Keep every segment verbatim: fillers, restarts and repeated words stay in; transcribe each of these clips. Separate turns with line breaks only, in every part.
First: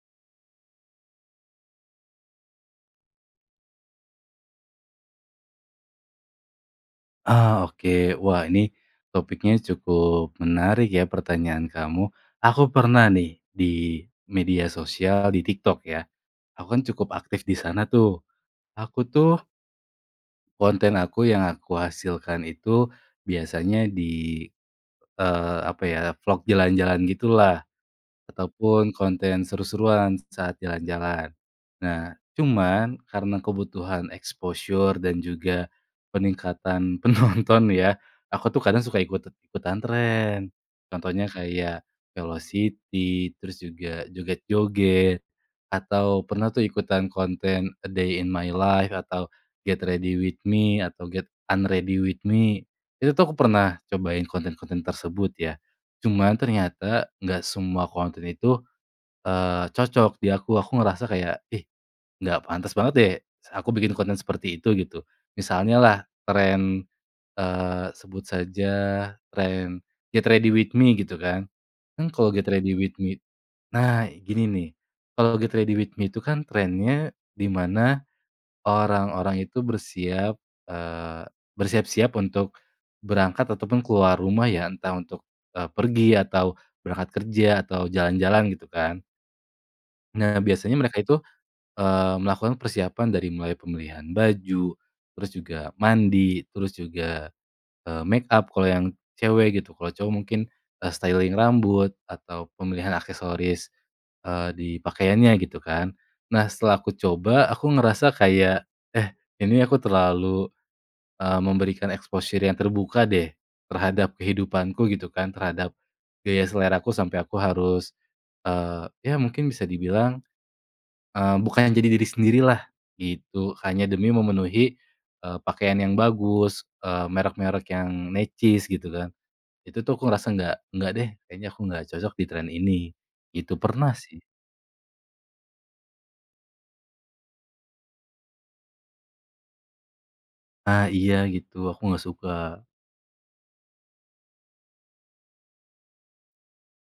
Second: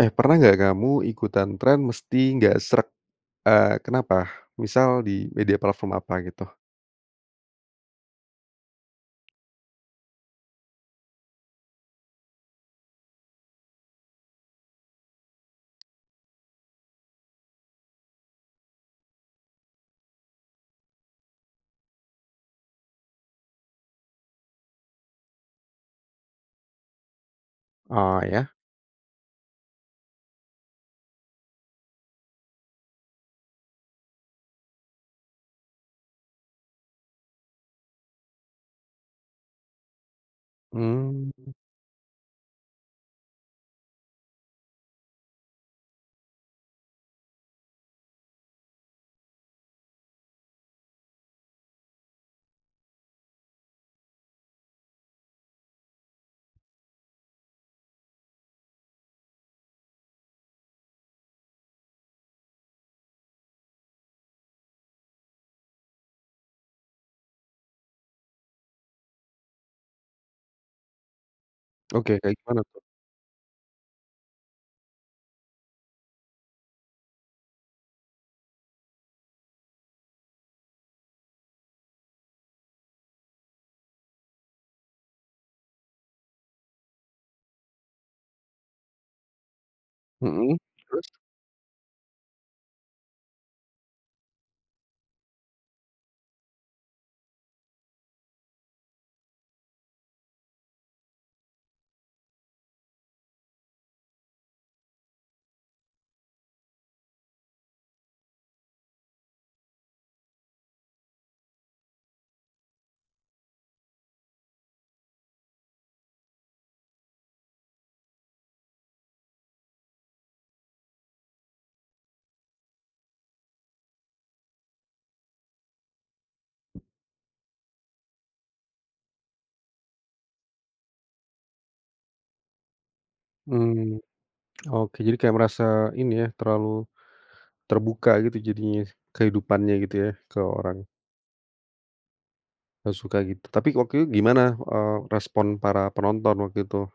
Eh, pernah nggak kamu ikutan tren mesti gak sreg? Eee, kenapa? Misal di media platform apa gitu?
Ah, oke wah ini, topiknya cukup menarik ya pertanyaan kamu, aku pernah nih di media sosial, di TikTok ya, aku kan cukup aktif di sana tuh, aku tuh konten aku yang aku hasilkan itu, biasanya di, eee, apa ya vlog jalan-jalan gitu lah,
Oh iya.
ataupun konten seru-seruan saat jalan-jalan, nah cuman karena kebutuhan exposure dan juga, peningkatan penonton ya aku tuh kadang suka ikut-ikutan tren, contohnya
Mmm.
kayak, velocity terus juga joget-joget, atau pernah tuh ikutan konten a day in my life atau get ready with me atau get unready with me, itu tuh aku pernah cobain konten-konten tersebut ya, cuman ternyata gak semua konten itu, eee, cocok di aku, aku ngerasa kayak, "Ih, nggak pantas banget deh s aku bikin konten seperti itu," gitu, misalnya lah tren, eee, sebut saja tren get ready with me gitu kan kan
Oke,
kalau
kayak
get
gimana
ready
tuh?
with me— nah gini nih, kalau get ready with me itu kan trennya di mana, orang-orang itu bersiap— eee, bersiap-siap untuk, berangkat ataupun keluar rumah ya entah untuk, eee, pergi atau berangkat kerja atau jalan-jalan gitu kan. Nah
Mhm,
biasanya mereka
terus?
itu, eee, melakukan persiapan dari mulai pemilihan baju, terus juga mandi terus juga, eee, makeup kalau yang cewek gitu kalau cowok mungkin, eee, styling rambut atau pemilihan aksesoris, eee, di pakaiannya gitu kan. Nah setelah aku coba aku ngerasa kayak, "Eh, ini aku terlalu, eee, memberikan exposure yang terbuka deh terhadap kehidupanku," gitu kan terhadap, gaya seleraku sampai aku harus, eee, ya mungkin bisa dibilang, eee, bukannya jadi diri sendirilah gitu, hanya demi memenuhi, eee, pakaian yang bagus, eee, merek-merek yang necis gitu kan, itu tuh aku ngerasa nggak nggak deh kayaknya aku nggak cocok di tren ini, itu pernah
Mmm,
sih.
oke, jadi kayak merasa ini ya, terlalu, terbuka gitu jadinya kehidupannya gitu ya ke
Ah,
orang.
iya gitu, aku nggak suka.
Gak suka gitu tapi waktu itu gimana, eee, respon para penonton waktu itu?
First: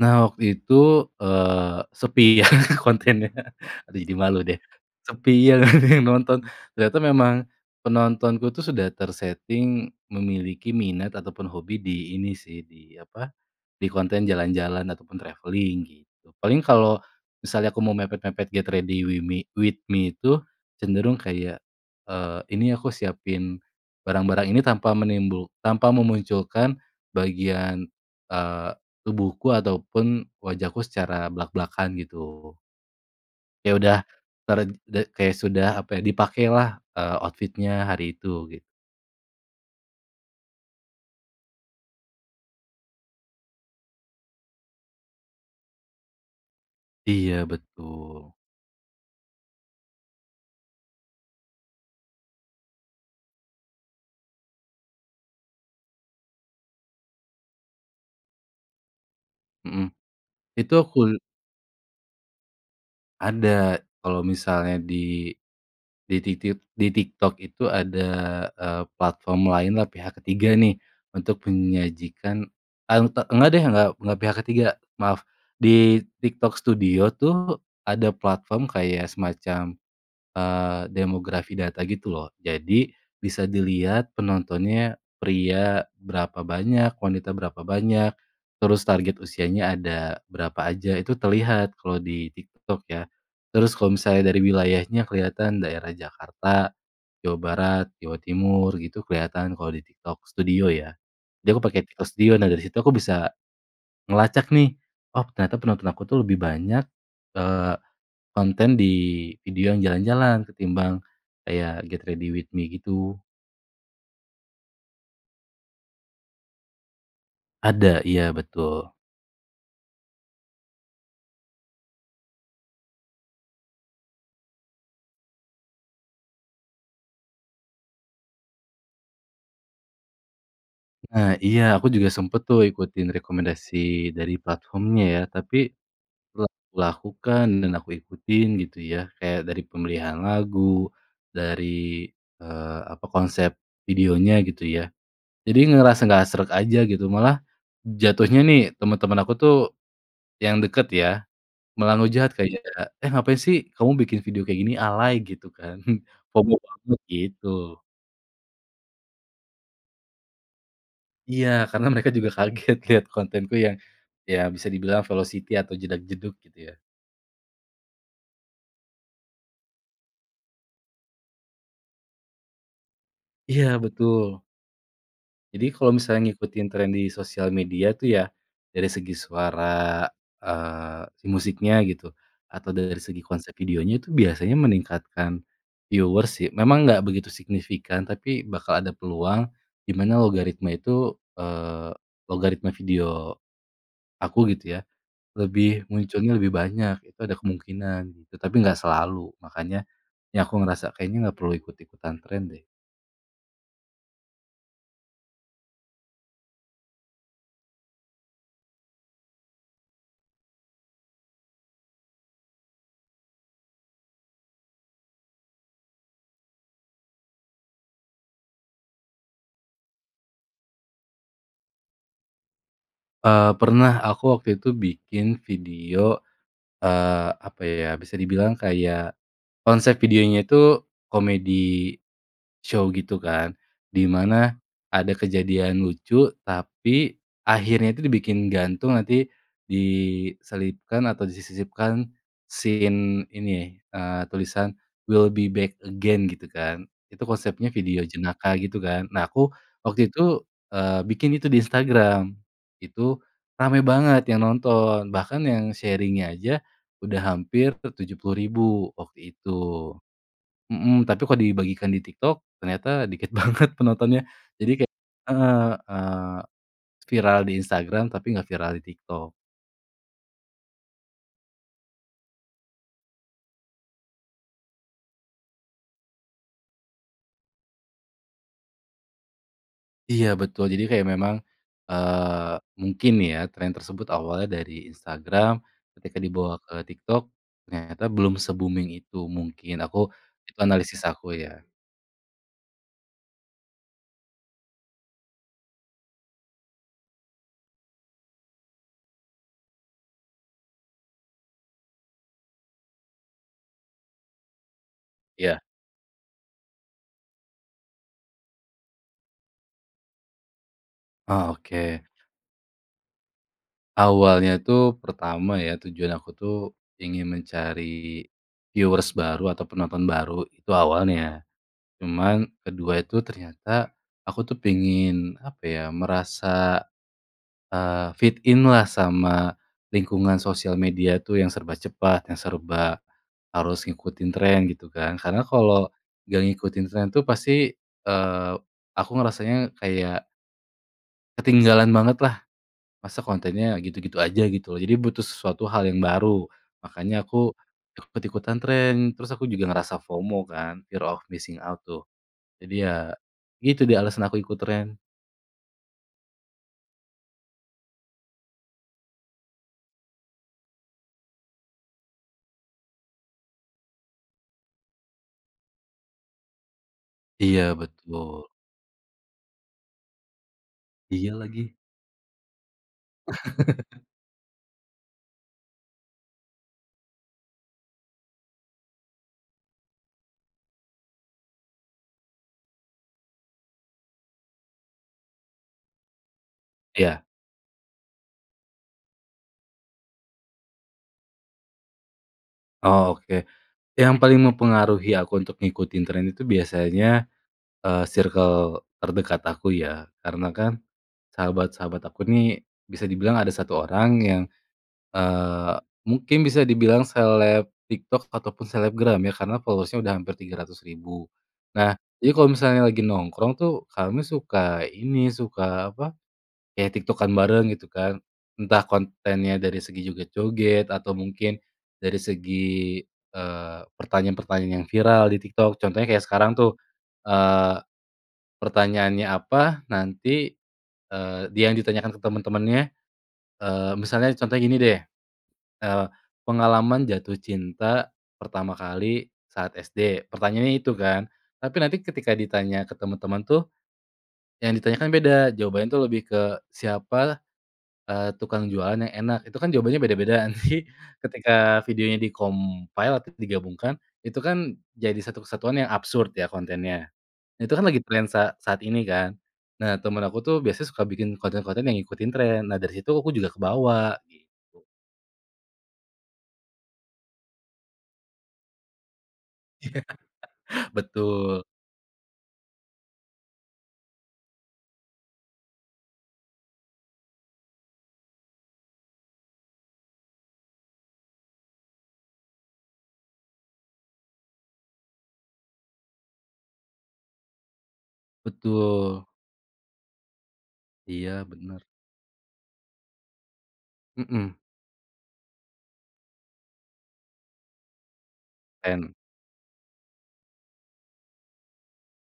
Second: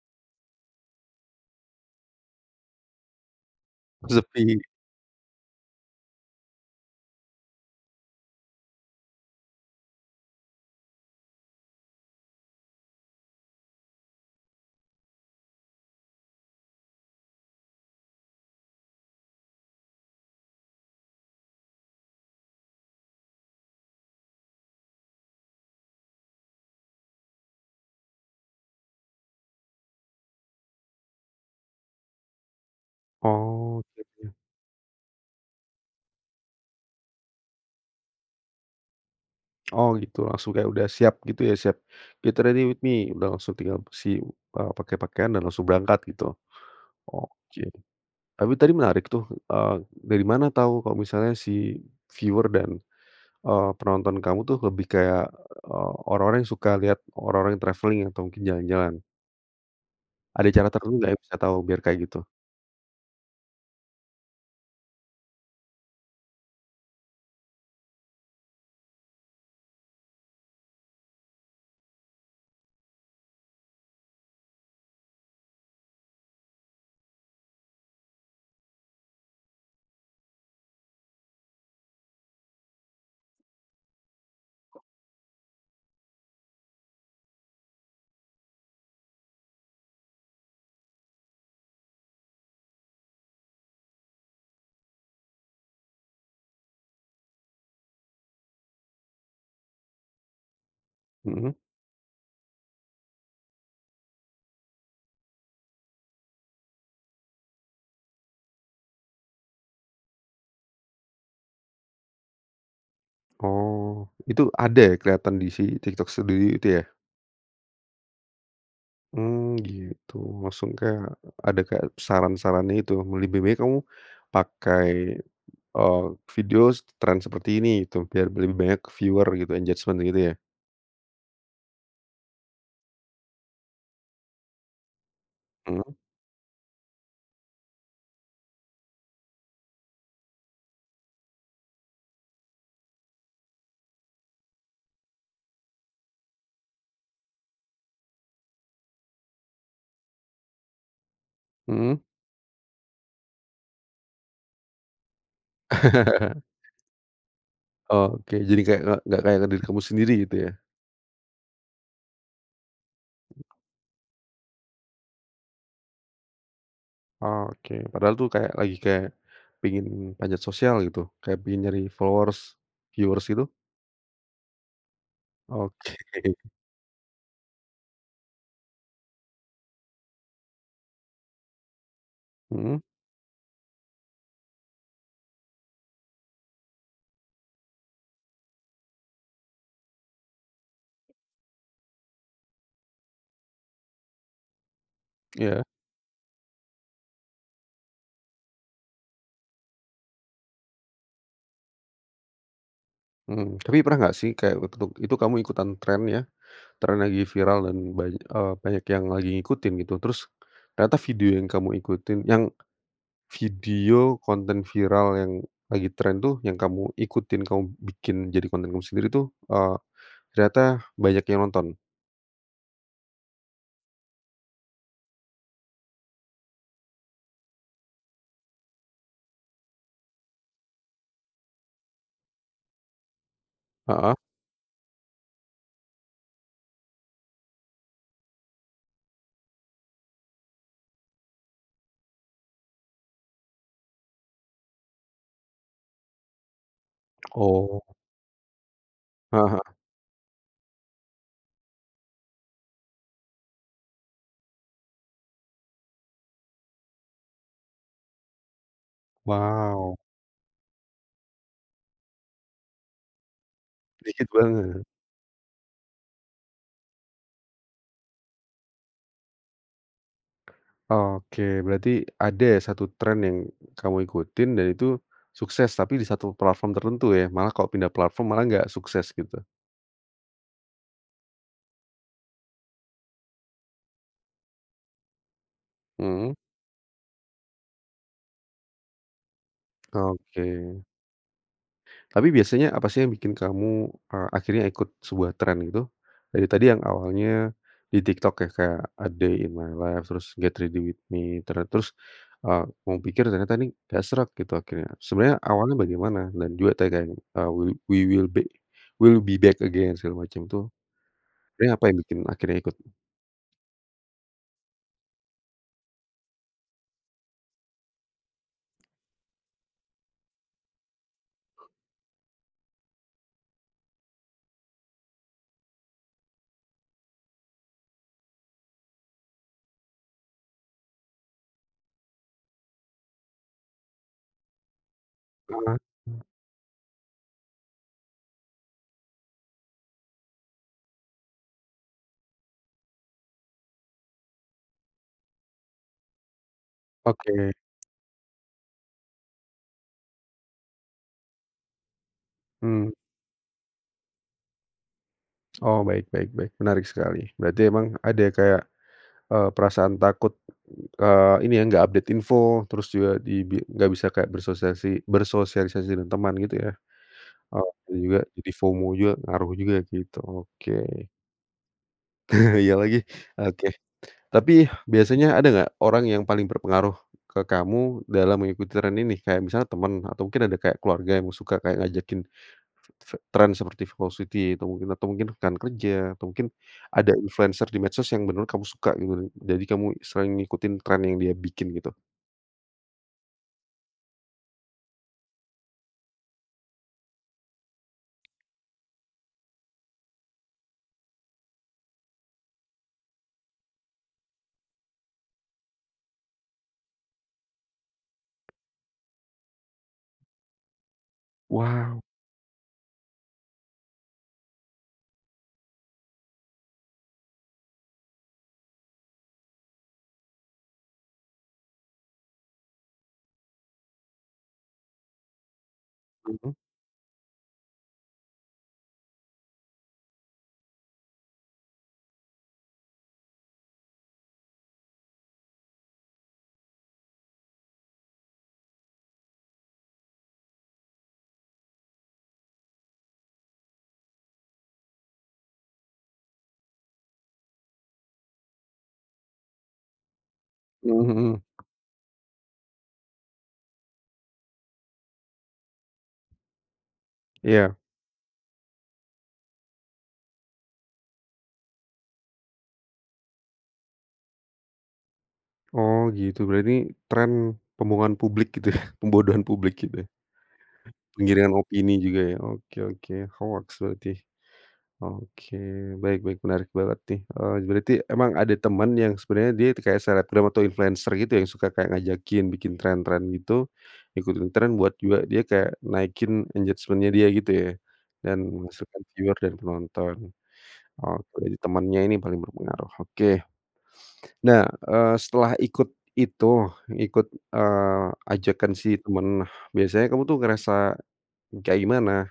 Nah waktu itu, eee, sepi ya kontennya, aduh jadi malu deh,
Sepi.
sepi iya nggak ada yang nonton ternyata memang penontonku tuh sudah ter-setting memiliki minat ataupun hobi di ini sih di apa, di konten jalan-jalan ataupun travelling gitu. Paling kalau, misalnya aku mau mepet-mepet get ready wimi with me itu cenderung kayak, eee, ini aku siapin, barang-barang ini tanpa menimbul tanpa memunculkan bagian, eee, tubuhku ataupun wajahku secara blak-blakan gitu. Ya
Oh
udah
gitu.
ter de kayak sudah apa ya dipakailah, eee, outfit-nya hari itu gitu.
Oh gitu, langsung kayak udah siap gitu ya siap, get ready with me udah langsung tinggal si, eee, pakai pakaian dan langsung berangkat gitu,
Iya
oke.
betul.
Tapi tadi menarik tuh, eee, dari mana tahu kalau misalnya si, viewers dan, eee, penonton kamu tuh lebih kayak, eee, orang-orang yang suka lihat orang-orang yang travelling atau mungkin jalan-jalan?
Mhm,
Ada cara
itu
tertentu nggak ya
akul
biar tahu biar kayak gitu?
Ada kalau misalnya di di titit di TikTok itu ada, eee, platform lain lah, pihak ketiga nih, untuk menyajikan, auta nggak deh nggak nggak pihak ketiga, maaf, di TikTok studio tuh ada platform kayak semacam, eee, demografi data gitu loh, jadi bisa dilihat penontonnya pria berapa banyak, wanita berapa banyak, terus target usianya ada berapa aja itu terlihat kalau di TikTok ya, terus kalau misalnya dari wilayahnya kelihatan daerah Jakarta, Jawa Barat, Jawa Timur gitu kelihatan kalau di TikTok studio ya, jadi
Mhm.
aku pake TikTok studio, nah dari situ aku bisa, ngelacak nih, oh ternyata penonton aku tuh lebih banyak, eee, konten di video yang jalan-jalan ketimbang, kayak get ready with me gitu.
Oh itu ada ya kelihatan di si TikTok Studio itu ya?
Ada, iya betul.
Mmm, gitu, langsung kayak— ada kayak saran-saran itu lebih baik kamu, pakai, eee, video s tren seperti ini itu biar lebih banyak viewer gitu, engagement gitu ya?
Ah iya, aku juga sempat tuh ikutin rekomendasi dari platformnya ya tapi
Mmm.
lep lakukan dan aku ikutin gitu ya kayak dari pemilihan lagu, dari, eee, apa konsep videonya gitu ya. Jadi ngerasa nggak sreg aja gitu malah jatuhnya nih teman-teman aku tuh, yang dekat ya malah
Mhm.
ngehujat kayak, "Eh, ngapain sih kamu bikin video kayak gini? Alay." Gitu kan, FOMO banget gitu.
Oke, jadi kayak nggak nggak kayak diri kamu sendiri gitu ya?
Iya karena mereka juga kaget lihat kontenku yang, ya bisa dibilang velocity atau jedag-jedug gitu ya.
Oke, padahal tuh kayak lagi kayak pingin panjat sosial gitu, kayak pingin nyari followers viewers gitu?
Iya betul. Jadi kalau
Oke.
misal ngikutin tren di sosial media tuh ya, dari segi suara, eee, musiknya gitu atau
Mhm.
dari segi konsep videonya itu biasanya meningkatkan viewers sih, memang gak begitu signifikan, tapi bakal ada peluang di mana logaritma itu, eee, logaritma video aku gitu ya
Ya.
lebih munculnya lebih banyak itu ada kemungkinan gitu, tapi gak selalu makannya ini aku ngerasa kayaknya gak perlu ikut-ikutan tren deh.
Mmm, tapi pernah enggak sih kayak untuk itu kamu ikutan tren ya, tren lagi viral dan banyak, eee, banyak yang lagi ngikutin gitu, terus ternyata video yang kamu ikutin yang, video konten viral yang lagi tren tuh, yang kamu ikutin, kamu bikin jadi konten kamu sendiri tuh, eee, ternyata banyak yang nonton?
Eee, pernah, aku waktu itu bikin video, eee, apa ya, bisa dibilang kayak, konsep videonya itu comedy show gitu kan, di
Heeh.
mana ada kejadian lucu tapi akhirnya tuh dibikin gantung, nanti diselipkan atau disisipkan scene ini, eee, tulisan "we'll be back again" gitu kan, itu konsepnya
Oh.
video jenaka gitu kan, nah aku
Heeh.
waktu itu, eee, bikin itu di Instagram, itu rame banget yang nonton, bahkan yang sharing-nya aja udah hampir ke tujuh puluh ribu waktu itu.
Wow.
Mhm, tapi kalau dibagikan di TikTok, ternyata dikit banget penontonnya,
Dikit
jadi
banget.
kayak heeh, eee, viral di Instagram tapi nggak viral di TikTok.
Oke, berarti ada ya satu tren yang kamu ikutin dan itu sukses, tapi di satu platform tertentu ya, malah kalau pindah platform malah nggak sukses gitu.
Iya betul jadi kayak memang, eee, mungkin ya tren tersebut awalnya dari Instagram, ketika
Mmm.
dibawa ke TikTok, ternyata belum se-booming itu mungkin aku, itu
Oke.
analisis aku ya.
Tapi biasanya apa sih yang bikin kamu, eee, akhirnya ikut sebuah tren itu? Dari tadi yang awalnya di TikTok ya, kayak "a day in my life," terus "get ready with me," ter terus, eee, kamu pikir ternyata ini nggak srek gitu akhirnya. Sebenarnya
Iya.
awalnya bagaimana? Dan juga tadi kayak, eee, "w we will be we'll back again," segala macam tuh.
Oh
Ini ngapain
oke.
bikin, akhirnya ikut?
Awalnya tuh, pertama ya, tujuan aku tuh, ingin mencari viewers baru atau penonton baru, itu awalnya. Cuman kedua itu ternyata, aku tuh pengen, apa ya, merasa, eee, fit in-lah sama lingkungan sosial media tuh yang serba cepat, yang serba harus ngikutin tren gitu kan, karena kalau
Heeh.
nggak ngikutin tren tuh pasti, eee, aku ngerasanya kayak ketinggalan bangetlah. Masa kontennya gitu-gitu aja gitu, jadi butuh sesuatu hal yang baru, makanya
Oke.
aku ikut-ikutan tren, terus aku juga ngerasa FOMO kan, fear of missing out tuh. Jadi
Mmm.
ya itu dia alasan aku ikut tren.
Oh baik baik baik, menarik sekali, berarti emang ada ya kayak, eee, perasaan takut, eee, ini ya, enggak update info, terus juga di bi enggak bisa kayak bersosiasi bersosialisasi dengan teman gitu ya. Oh
Iya
tuh juga,
betul.
jadi FOMO juga, ngaruh juga gitu, oke.
Iya lagi.
Iya lagi. Oke. Tapi, biasanya ada nggak, orang yang paling berpengaruh ke kamu dalam mengikut tren ini? Kayak misalnya teman, atau mungkin ada kayak keluarga yang suka kayak ngajakin te te tren seperti velocity, atau mungkin atau mungkin rekan kerja, atau mungkin ada
Iya.
influencer di medsos yang menurut kamu suka gitu. Jadi kamu istilahnya ngikutin tren yang dia bikin gitu?
Oh, oke. Yang paling mempengaruhi aku untuk ngikutin tren itu biasanya, eee, sirkel terdekat aku ya. Karena kan, sahabat-sahabat aku nih bisa dibilang ada satu orang yang, eee, mungkin bisa dibilang seleb TikTok ataupun selebgram ya, karena followers-nya sudah hampir tiga ratus ribu. Nah,
Wow!
jadi kalau misalnya lagi nongkrong tuh kami suka, ini, suka, apa, ya TikTok-an bareng gitu kan. Entah kontennya dari segi joget-joget atau mungkin dari segi, eee, pertanyaan-pertanyaan yang viral di TikTok. Contohnya kayak
Mhm.
sekarang tuh, eee, pertanyaannya apa nanti eee, dia yang ditanyakan ke teman-temannya eee, misalnya contohnya gini deh, eee, "Pengalaman jatuh cinta pertama kali saat SD?" pertanyaannya itu kan. Tapi nanti ketika ditanya ke teman-teman tuh, yang ditanyakan beda. Jawabannya tuh lebih ke, "Siapa, eee, tukang jualan yang enak?" Itu kan jawabannya beda-beda nanti,
Mhm mhm.
ketika videonya di-compile, atau digabungkan, itu kan jadi satu kesatuan yang absurd ya kontennya. Nah itu
Iya.
kan lagi tren sa saat ini kan, nah teman aku tuh biasanya suka bikin konten-konten yang ngikutin tren. Nah dari situ aku juga kebawa gitu.
Oh gitu, berarti tren pembohongan publik gitu ya, pembodohan publik
Ya.
gitu ya. Penggiringan
Betul.
opini juga ya, oke oke, hoaks berarti. Oke, baik baik menarik banget nih, eee, berarti memang ada teman yang sebenernya dia kayak selebgram atau influencer gitu ya, yang suka kayak ngajakin bikin tren-tren itu, ikutin tren buat juga dia kayak naikin engagement-nya dia gitu ya, dan menghasilkan
Betul.
viewer dan penonton. Oke,
Iya bener.
temannya ini paling berpengaruh, oke.
Mhm.
Nah, eee, setelah ikut itu, ikut, eee, ajakan si
En
teman, biasanya kamu tuh ngerasa kayak gimana,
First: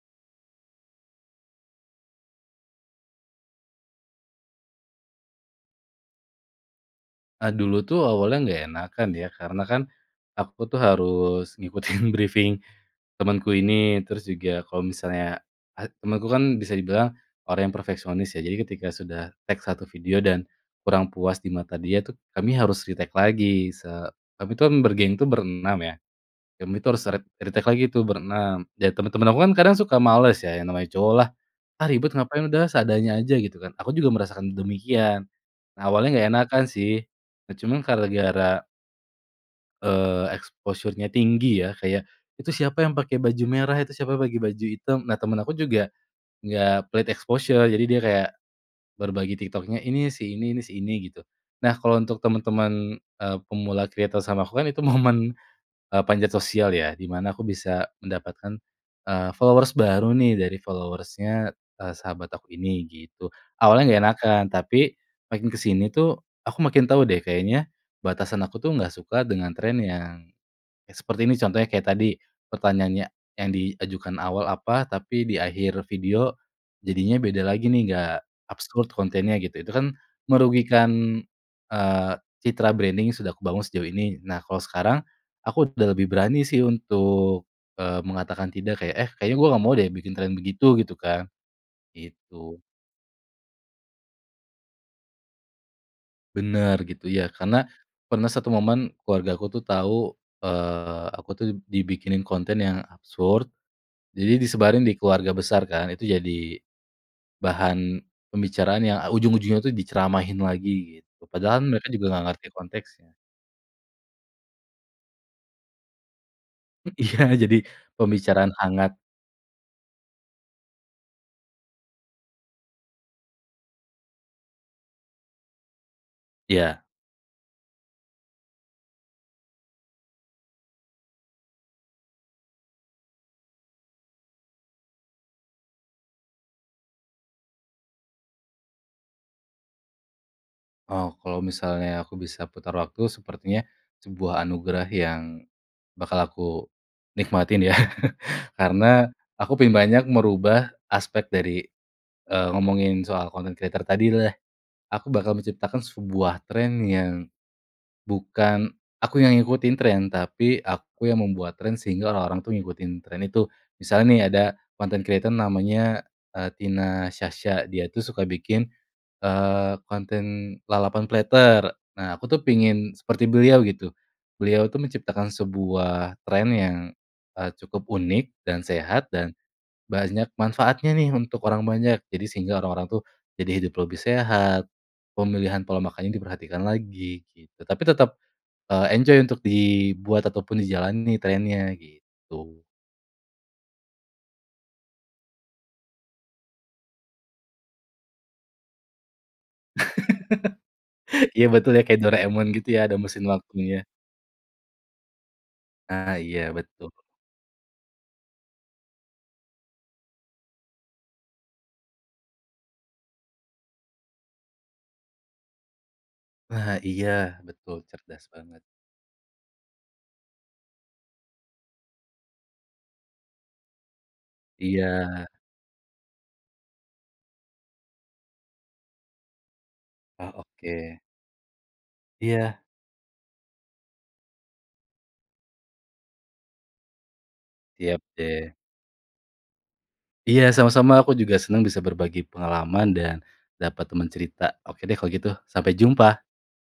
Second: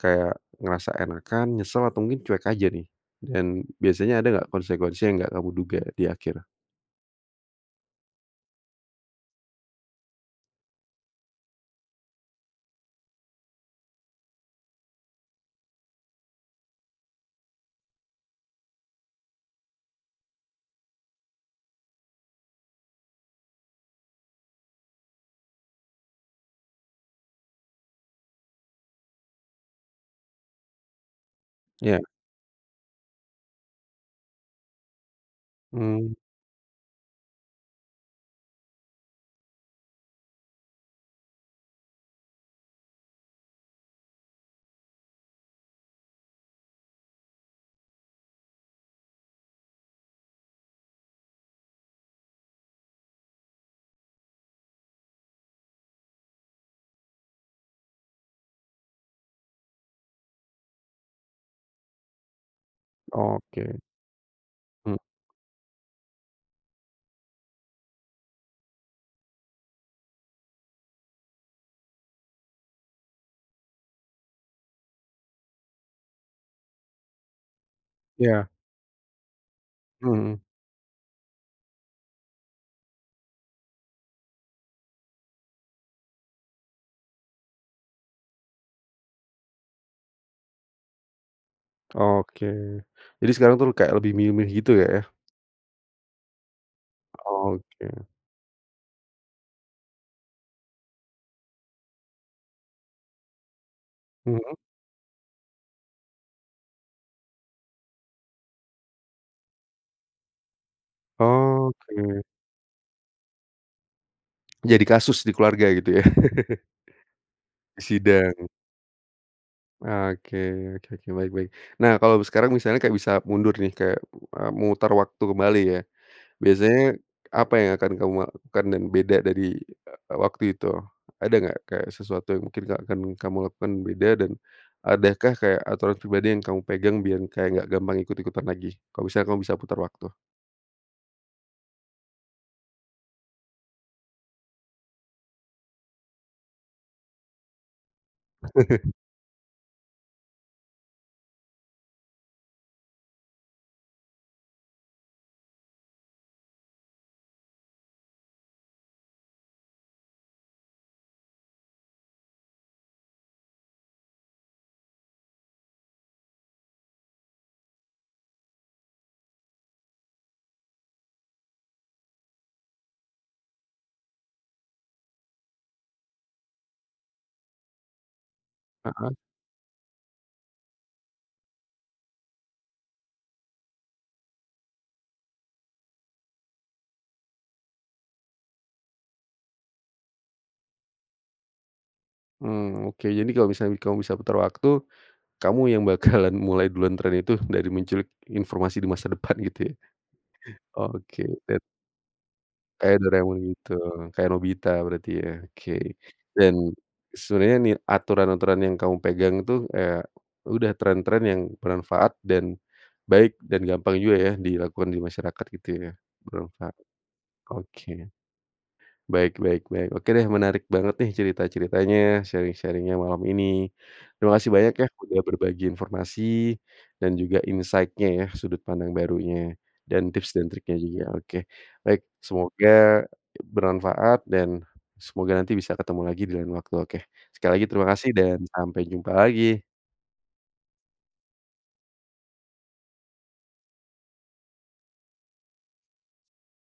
kayak ngerasa enakan, nyesel atau mungkin cuek aja nih? Dan biasanya ada nggak konsekuensi yang nggak kamu duga di akhir?
Eee, dulu tuh awalnya nggak enakan ya karena kan, aku tuh harus ngikutin briefing temenku ini, terus juga kalau misalnya, eee, temenku kan bisa dibilang orang yang perfeksionis, ya jadi ketika sudah take satu video dan kurang puas di mata dia tuh, kami harus retake lagi se tapi itu kan bergeng itu, berenam ya, kami itu harus re retake lagi tuh berenam, dan temen-temen aku kan kadang suka males ya, yang namanya cowok lah, "Ah
Iya.
ribet ngapain? Udah seadanya aja." Gitu kan, aku juga merasakan demikian. Awalnya
Mmm.
nggak enakan sih. Nah cuma gara-gara eee, exposure-nya tinggi ya, kayak, "Itu siapa yang pakai baju merah? Itu siapa yang baju hitam?" Nah temen aku juga enggak pelit exposure, jadi dia kayak berbagi TikTok-nya, "Ini si ini ini si ini," gitu. Nah kalau untuk teman-teman, eee, pemula kreator sama aku kan itu momen, eee, panjat sosial ya, di mana aku bisa mendapatkan, eee, followers baru nih dari followers-nya, eee, sahabat aku ini gitu.
Oke.
Awalnya nggak enakan, tapi
Mmm.
makin ke sini tuh, aku makin tau deh kayaknya batasan aku tuh nggak suka dengan tren yang seperti ini, contohnya kayak tadi, pertanyaannya yang diajukan awal apa, tapi di akhir video jadinya beda lagi nih, nggak
Iya.
absurd kontennya gitu, itu kan
Mhm.
merugikan, eee, citra branding yang sudah kubangun sejauh ini. Nah kalau sekarang aku udah lebih berani sih untuk, eee, mengatakan tidak kayak, "Eh kayaknya gue nggak mau deh bikin tren begitu," gitu kan.
Oke.
Gitu.
Jadi sekarang tuh kayak lebih milih-milih gitu Kak ya.
Bener gitu ya, karena
Oke.
pernah satu momen keluargaku tuh tahu, eee, aku tuh dibikinin konten yang absurd, jadi
Mhm.
disebarin di keluarga besar kan, itu jadi bahan pembicaraan yang, eee, ujung-ujungnya tuh diceramahin lagi gitu, padahal mereka juga
Oke.
nggak ngerti konteksnya.
Jadi kasus di keluarga gitu ya.
Iya jadi
Sidang.
pembicaraan hangat.
Oke oke, baik baik. Nah, kalau sekarang misalnya kayak bisa mundur nih, kayak, eee, memutar waktu kembali ya,
Iya.
biasanya apa yang akan kamu lakukan dan beda dari, eee, waktu itu? Ada nggak kayak sesuatu yang mungkin ke akan kamu lakukan beda dan adakah kayak aturan pribadi yang kamu pegang, biar kayak nggak gampang ikut-ikutan lagi, kalau misalnya kamu bisa putar waktu?
Oh kalau misalnya aku bisa putar waktu, sepertinya sebuah anugerah yang bakal aku nikmatin ya. Karena aku ingin banyak merubah aspek dari, eee, ngomongin soal content creator tadi deh. Aku bakal menciptakan sebuah tren yang bukan, aku yang ngikutin tren, tapi aku yang membuat tren, sehingga orang-orang tuh ngikutin tren itu. Misal nih ada content creator namanya, Tina Sasha, dia tuh suka bikin, eee, konten lalapan platter. Nah aku tuh pengen seperti beliau gitu. Beliau tuh menciptakan sebuah tren yang, eee, cukup unik, dan sehat,
Heeh.
dan banyak manfaatnya nih untuk orang banyak, jadi sehingga orang-orang tuh jadi hidup lebih sehat, pemilihan pola makannya diperhatikan lagi gitu, tapi tetap, eee, enjoy untuk dibuat ataupun dijalani trennya, gitu.
Mmm, oke, jadi kalau misalnya kamu bisa putar waktu, kamu yang bakalan mulai duluan tren itu, dari menculik informasi di masa depan gitu ya? Oke
Iya
dar
betul ya, kayak Doraemon gitu ya, ada
Kayak
mesin
Doraemon gitu,
waktunya.
kayak Nobita berarti ya, oke.
Ah iya,
Dan
betul.
sebenarnya nit aturan-aturan yang kamu pegang itu, ya udah, tren-tren yang bermanfaat, dan baik, dan gampang juga ya dilakukan di masyarakat gitu ya, bermanfaat.
Ah iya betul,
Oke.
cerdas banget.
Baik baik baik, oke deh menarik banget nih cerita-ceritanya, sharing-sharing-nya malam ini. Terima kasih banyak ya, udah
Iya.
berbagi informasi dan juga insight-nya ya, sudut pandang barunya, dan tips
Oh,
dan triknya
oke.
juga. Oke, baik,
Iya.
semoga bermanfaat dan semoga nanti bisa ketemu lagi di lain waktu, oke. Sekali lagi terima
Siap
kasih dan
deh.
sampai jumpa lagi.
Iya sama-sama, aku juga senang bisa berbagi pengalaman dan dapat teman cerita, oke deh kalau gitu, sampai jumpa!